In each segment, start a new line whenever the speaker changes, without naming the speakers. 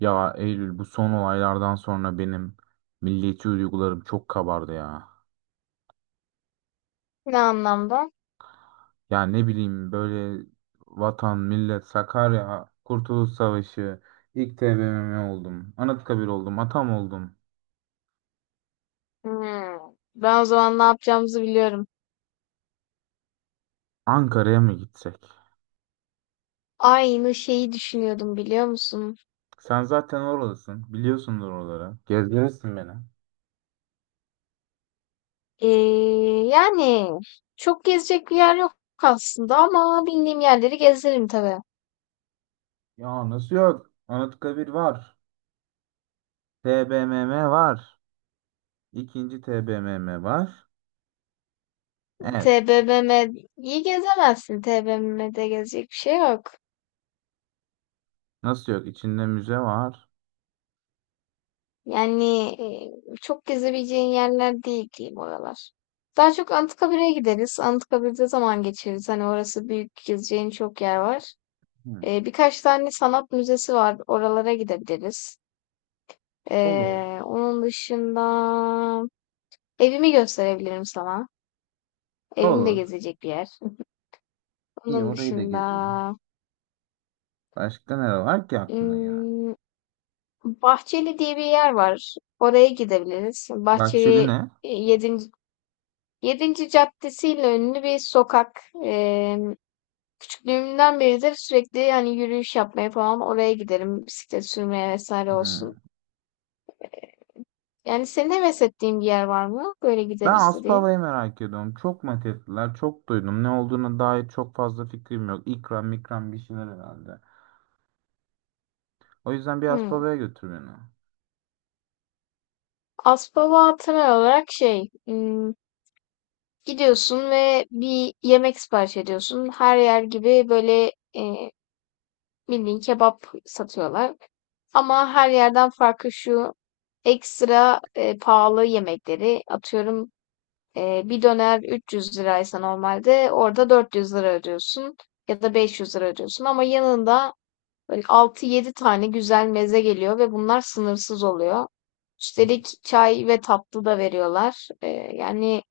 Ya Eylül, bu son olaylardan sonra benim milliyetçi duygularım çok kabardı ya.
Ne anlamda?
Ya ne bileyim, böyle vatan, millet, Sakarya, Kurtuluş Savaşı, ilk TBMM oldum, Anıtkabir oldum, Atam oldum.
Hmm. Ben o zaman ne yapacağımızı biliyorum.
Ankara'ya mı gitsek?
Aynı şeyi düşünüyordum biliyor musun?
Sen zaten oralısın, biliyorsundur oraları. Gezdirirsin beni.
Ee, yani çok gezecek bir yer yok aslında ama bildiğim yerleri gezerim tabii.
Ya nasıl yok? Anıtkabir var, TBMM var, ikinci TBMM var. Evet,
TBMM'yi gezemezsin. TBMM'de gezecek bir şey yok.
nasıl yok? İçinde müze var.
Yani Çok gezebileceğin yerler değil diyeyim oralar. Daha çok Anıtkabir'e gideriz. Anıtkabir'de zaman geçiririz. Hani orası büyük, gezeceğin çok yer var.
Hı.
Birkaç tane sanat müzesi var. Oralara gidebiliriz.
Olur.
Onun dışında evimi gösterebilirim sana. Evim de
Olur.
gezecek bir yer.
İyi,
Onun
orayı da
dışında
gezelim. Başka ne var ki aklına ya?
hmm, Bahçeli diye bir yer var. Oraya gidebiliriz.
Bahçeli
Bahçeli
ne?
e, yedinci yedinci caddesiyle ünlü bir sokak. Küçüklüğümden beridir sürekli yani yürüyüş yapmaya falan oraya giderim. Bisiklet sürmeye vesaire
Hmm.
olsun. Yani senin heves ettiğin bir yer var mı? Böyle
Ben
gideriz diye.
Aspava'yı merak ediyorum. Çok mat ettiler, çok duydum. Ne olduğuna dair çok fazla fikrim yok. İkram mikram bir şeyler herhalde. O yüzden bir
Hımm.
Aspava'ya götür beni.
Aspava olarak gidiyorsun ve bir yemek sipariş ediyorsun. Her yer gibi böyle, bildiğin kebap satıyorlar, ama her yerden farkı şu: ekstra, pahalı yemekleri atıyorum, bir döner 300 liraysa normalde orada 400 lira ödüyorsun ya da 500 lira ödüyorsun, ama yanında böyle 6-7 tane güzel meze geliyor ve bunlar sınırsız oluyor. Üstelik çay ve tatlı da veriyorlar. Yani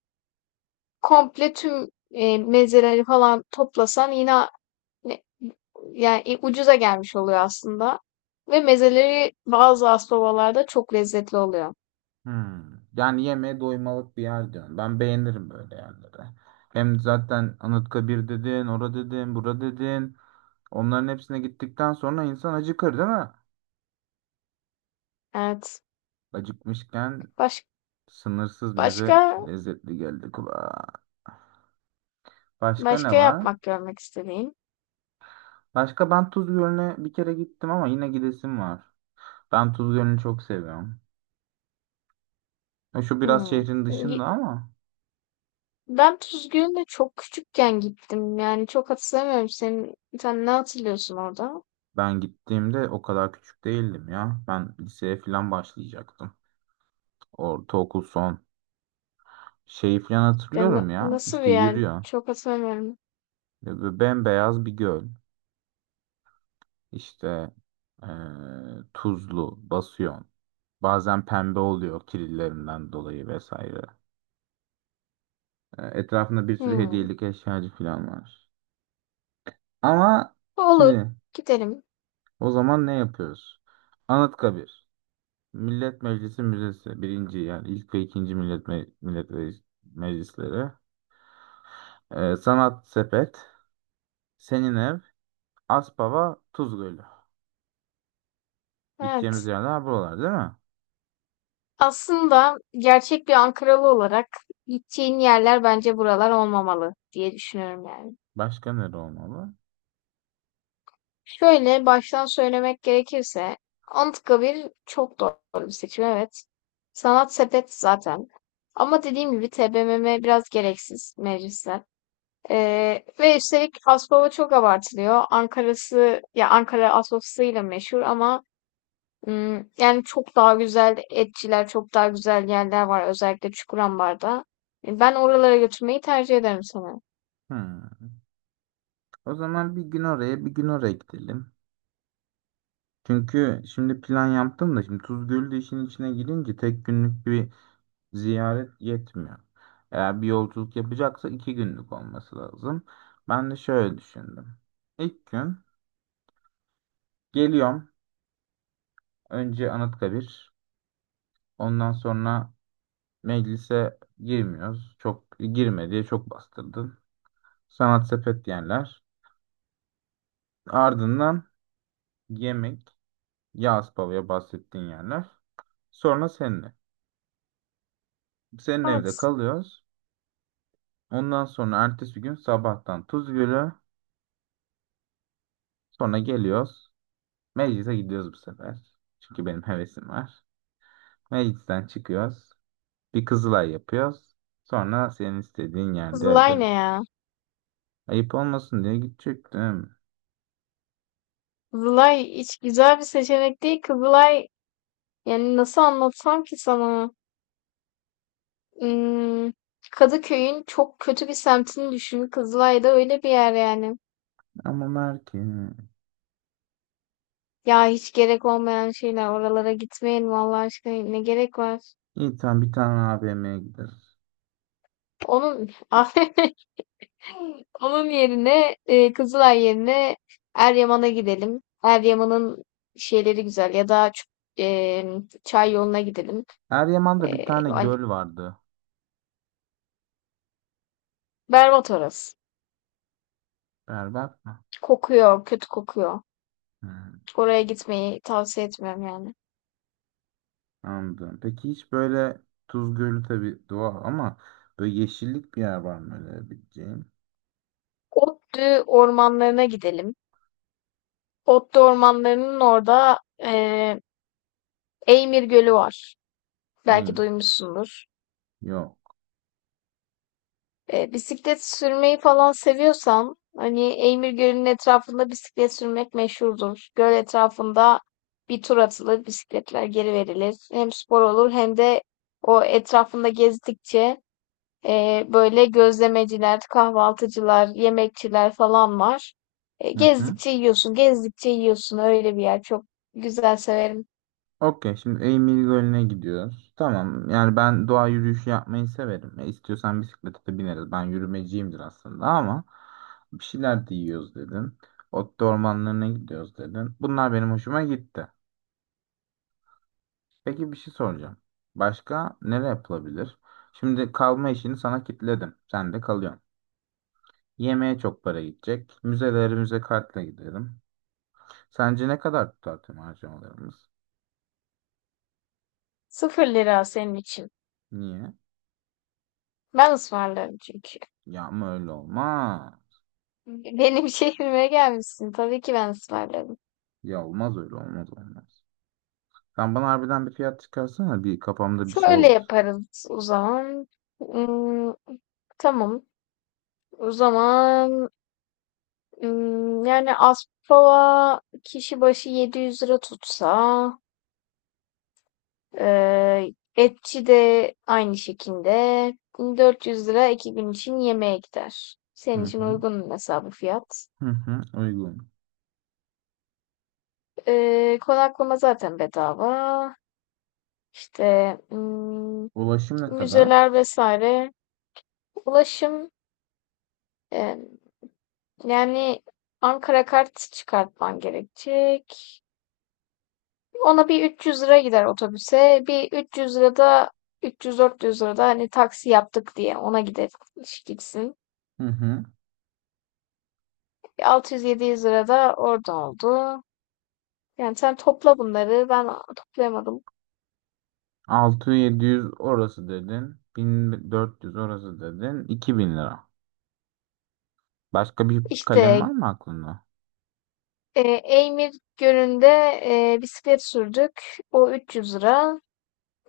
komple tüm mezeleri falan toplasan yine ne- yani ucuza gelmiş oluyor aslında. Ve mezeleri bazı aspabalarda çok lezzetli oluyor.
Hmm. Yani yemeğe doymalık bir yer diyorum. Ben beğenirim böyle yerleri. Hem zaten Anıtkabir dedin, ora dedin, bura dedin. Onların hepsine gittikten sonra insan acıkır değil mi?
Evet.
Acıkmışken
Baş,
sınırsız meze
başka
lezzetli geldi kulağa. Başka ne
başka
var?
yapmak, görmek istediğim.
Başka, ben Tuz Gölü'ne bir kere gittim ama yine gidesim var. Ben Tuz Gölü'nü çok seviyorum. Şu biraz
Hmm.
şehrin dışında ama
Ben Tuzgün'e çok küçükken gittim. Yani çok hatırlamıyorum. Sen ne hatırlıyorsun orada?
ben gittiğimde o kadar küçük değildim ya. Ben liseye falan başlayacaktım. Ortaokul son. Şeyi falan hatırlıyorum ya.
Nasıl bir
İşte
yer?
yürüyor.
Çok hatırlamıyorum.
Ve böyle bembeyaz bir göl. İşte e, tuzlu, basıyor. Bazen pembe oluyor kirillerinden dolayı vesaire. Etrafında bir sürü
Hmm.
hediyelik eşyacı falan var. Ama
Olur.
şimdi
Gidelim.
o zaman ne yapıyoruz? Anıtkabir. Millet Meclisi Müzesi. Birinci yani ilk ve ikinci Millet, Meclisleri. Sanat Sepet. Senin ev. Aspava. Tuz Gölü. Gideceğimiz
Evet.
yerler buralar değil mi?
Aslında gerçek bir Ankaralı olarak gideceğin yerler bence buralar olmamalı diye düşünüyorum yani.
Başka nere olmalı?
Şöyle baştan söylemek gerekirse Anıtkabir çok doğru bir seçim, evet. Sanat sepet zaten. Ama dediğim gibi TBMM biraz gereksiz, meclisler. Ve üstelik Aspava çok abartılıyor. Ankara'sı ya, Ankara Aspava'sıyla meşhur, ama yani çok daha güzel etçiler, çok daha güzel yerler var, özellikle Çukurambar'da. Ben oralara götürmeyi tercih ederim sana.
Hmm. O zaman bir gün oraya bir gün oraya gidelim. Çünkü şimdi plan yaptım da, şimdi Tuz Gölü de işin içine girince tek günlük bir ziyaret yetmiyor. Eğer bir yolculuk yapacaksa iki günlük olması lazım. Ben de şöyle düşündüm. İlk gün geliyorum. Önce Anıtkabir. Ondan sonra meclise girmiyoruz. Çok girme diye çok bastırdın. Sanat sepet yerler. Ardından yemek. Yağız Pava'ya bahsettiğin yerler. Sonra seninle. Senin evde
Evet.
kalıyoruz. Ondan sonra ertesi gün sabahtan Tuzgölü, sonra geliyoruz. Meclise gidiyoruz bu sefer. Çünkü benim hevesim var. Meclisten çıkıyoruz. Bir Kızılay yapıyoruz. Sonra senin istediğin yerde öyle.
Kızılay ne ya?
Ayıp olmasın diye gidecektim.
Kızılay hiç güzel bir seçenek değil. Kızılay, yani nasıl anlatsam ki sana? Im, Kadıköy'ün çok kötü bir semtini düşün. Kızılay da öyle bir yer yani.
Ama Merke.
Ya hiç gerek olmayan şeyler. Oralara gitmeyin vallahi, aşkına. Ne gerek var?
İyi, tamam, bir tane AVM'ye gideriz.
Onun onun yerine Kızılay yerine Eryaman'a gidelim. Eryaman'ın şeyleri güzel, ya da e, çay yoluna gidelim.
Eryaman'da bir
E,
tane
hani
göl vardı.
berbat orası.
Berbat mı?
Kokuyor, kötü kokuyor.
Hmm,
Oraya gitmeyi tavsiye etmiyorum yani.
anladım. Peki hiç böyle Tuz Gölü tabii doğal ama böyle yeşillik bir yer var mı öyle bileceğim?
Ottu ormanlarına gidelim. Ottu ormanlarının orada e, Eymir Gölü var.
İyi
Belki
mi?
duymuşsundur.
Yok.
Bisiklet sürmeyi falan seviyorsan, hani Eymir Gölü'nün etrafında bisiklet sürmek meşhurdur. Göl etrafında bir tur atılır, bisikletler geri verilir. Hem spor olur, hem de o etrafında gezdikçe böyle gözlemeciler, kahvaltıcılar, yemekçiler falan var.
Hı hı.
Gezdikçe yiyorsun, gezdikçe yiyorsun. Öyle bir yer çok güzel, severim.
Okey, şimdi Eymir Gölü'ne gidiyoruz. Tamam, yani ben doğa yürüyüşü yapmayı severim. İstiyorsan bisiklete de bineriz. Ben yürümeciyimdir aslında ama bir şeyler de yiyoruz dedin. Ot ormanlarına gidiyoruz dedin. Bunlar benim hoşuma gitti. Peki, bir şey soracağım. Başka nereye yapılabilir? Şimdi kalma işini sana kitledim. Sen de kalıyorsun. Yemeğe çok para gidecek. Müzeleri müze kartla gidelim. Sence ne kadar tutar tüm harcamalarımız?
Sıfır lira senin için.
Niye?
Ben ısmarlarım çünkü.
Ya ama öyle olmaz.
Benim şehrime gelmişsin. Tabii ki ben ısmarlarım.
Ya olmaz, öyle olmaz, olmaz. Sen bana harbiden bir fiyat çıkarsana, bir kafamda bir şey
Şöyle
olur.
yaparız o zaman. Hmm, tamam. O zaman yani Aspava kişi başı 700 lira tutsa, etçi de aynı şekilde 400 lira, iki gün için yemeğe gider.
Hı
Senin için
hı.
uygun hesabı fiyat.
Hı hı, uygun.
Konaklama zaten bedava. İşte
Ulaşım ne kadar?
müzeler vesaire. Ulaşım eee Yani Ankara kart çıkartman gerekecek. Ona bir 300 lira gider otobüse. Bir 300 lira da 300-400 lira da hani taksi yaptık diye ona gider gitsin.
Hı hı.
600-700 lira da orada oldu. Yani sen topla bunları. Ben toplayamadım.
600-700 orası dedin. 1.400 orası dedin. 2.000 lira. Başka bir kalem var
İşte
mı aklında?
Eymir Gölü'nde bisiklet sürdük. O 300 lira.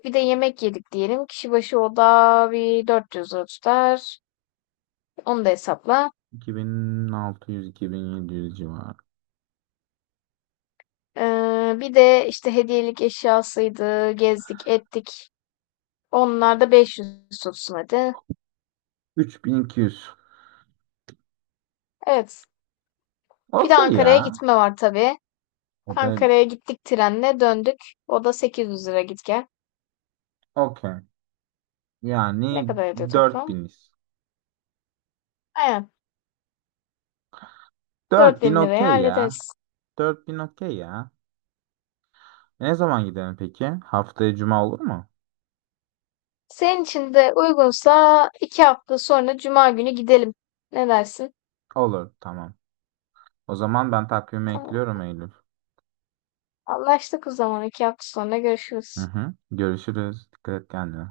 Bir de yemek yedik diyelim. Kişi başı o da bir 400 lira tutar. Onu da hesapla.
2600-2700 civarı.
Bir de işte hediyelik eşyasıydı, gezdik, ettik. Onlar da 500 tutsun hadi.
3200.
Evet. Bir de
Okey
Ankara'ya
ya.
gitme var tabii.
O da
Ankara'ya gittik, trenle döndük. O da 800 lira git gel.
okey.
Ne
Yani
kadar ediyor
dört
toplam?
biniz.
Aynen.
4.000
4.000 liraya
okey ya.
hallederiz.
4.000 okey ya. Ne zaman gidelim peki? Haftaya cuma olur mu?
Senin için de uygunsa iki hafta sonra Cuma günü gidelim. Ne dersin?
Olur, tamam. O zaman ben takvime
Tamam.
ekliyorum Eylül.
Anlaştık o zaman. İki hafta sonra
Hı
görüşürüz.
hı. Görüşürüz. Dikkat et kendine.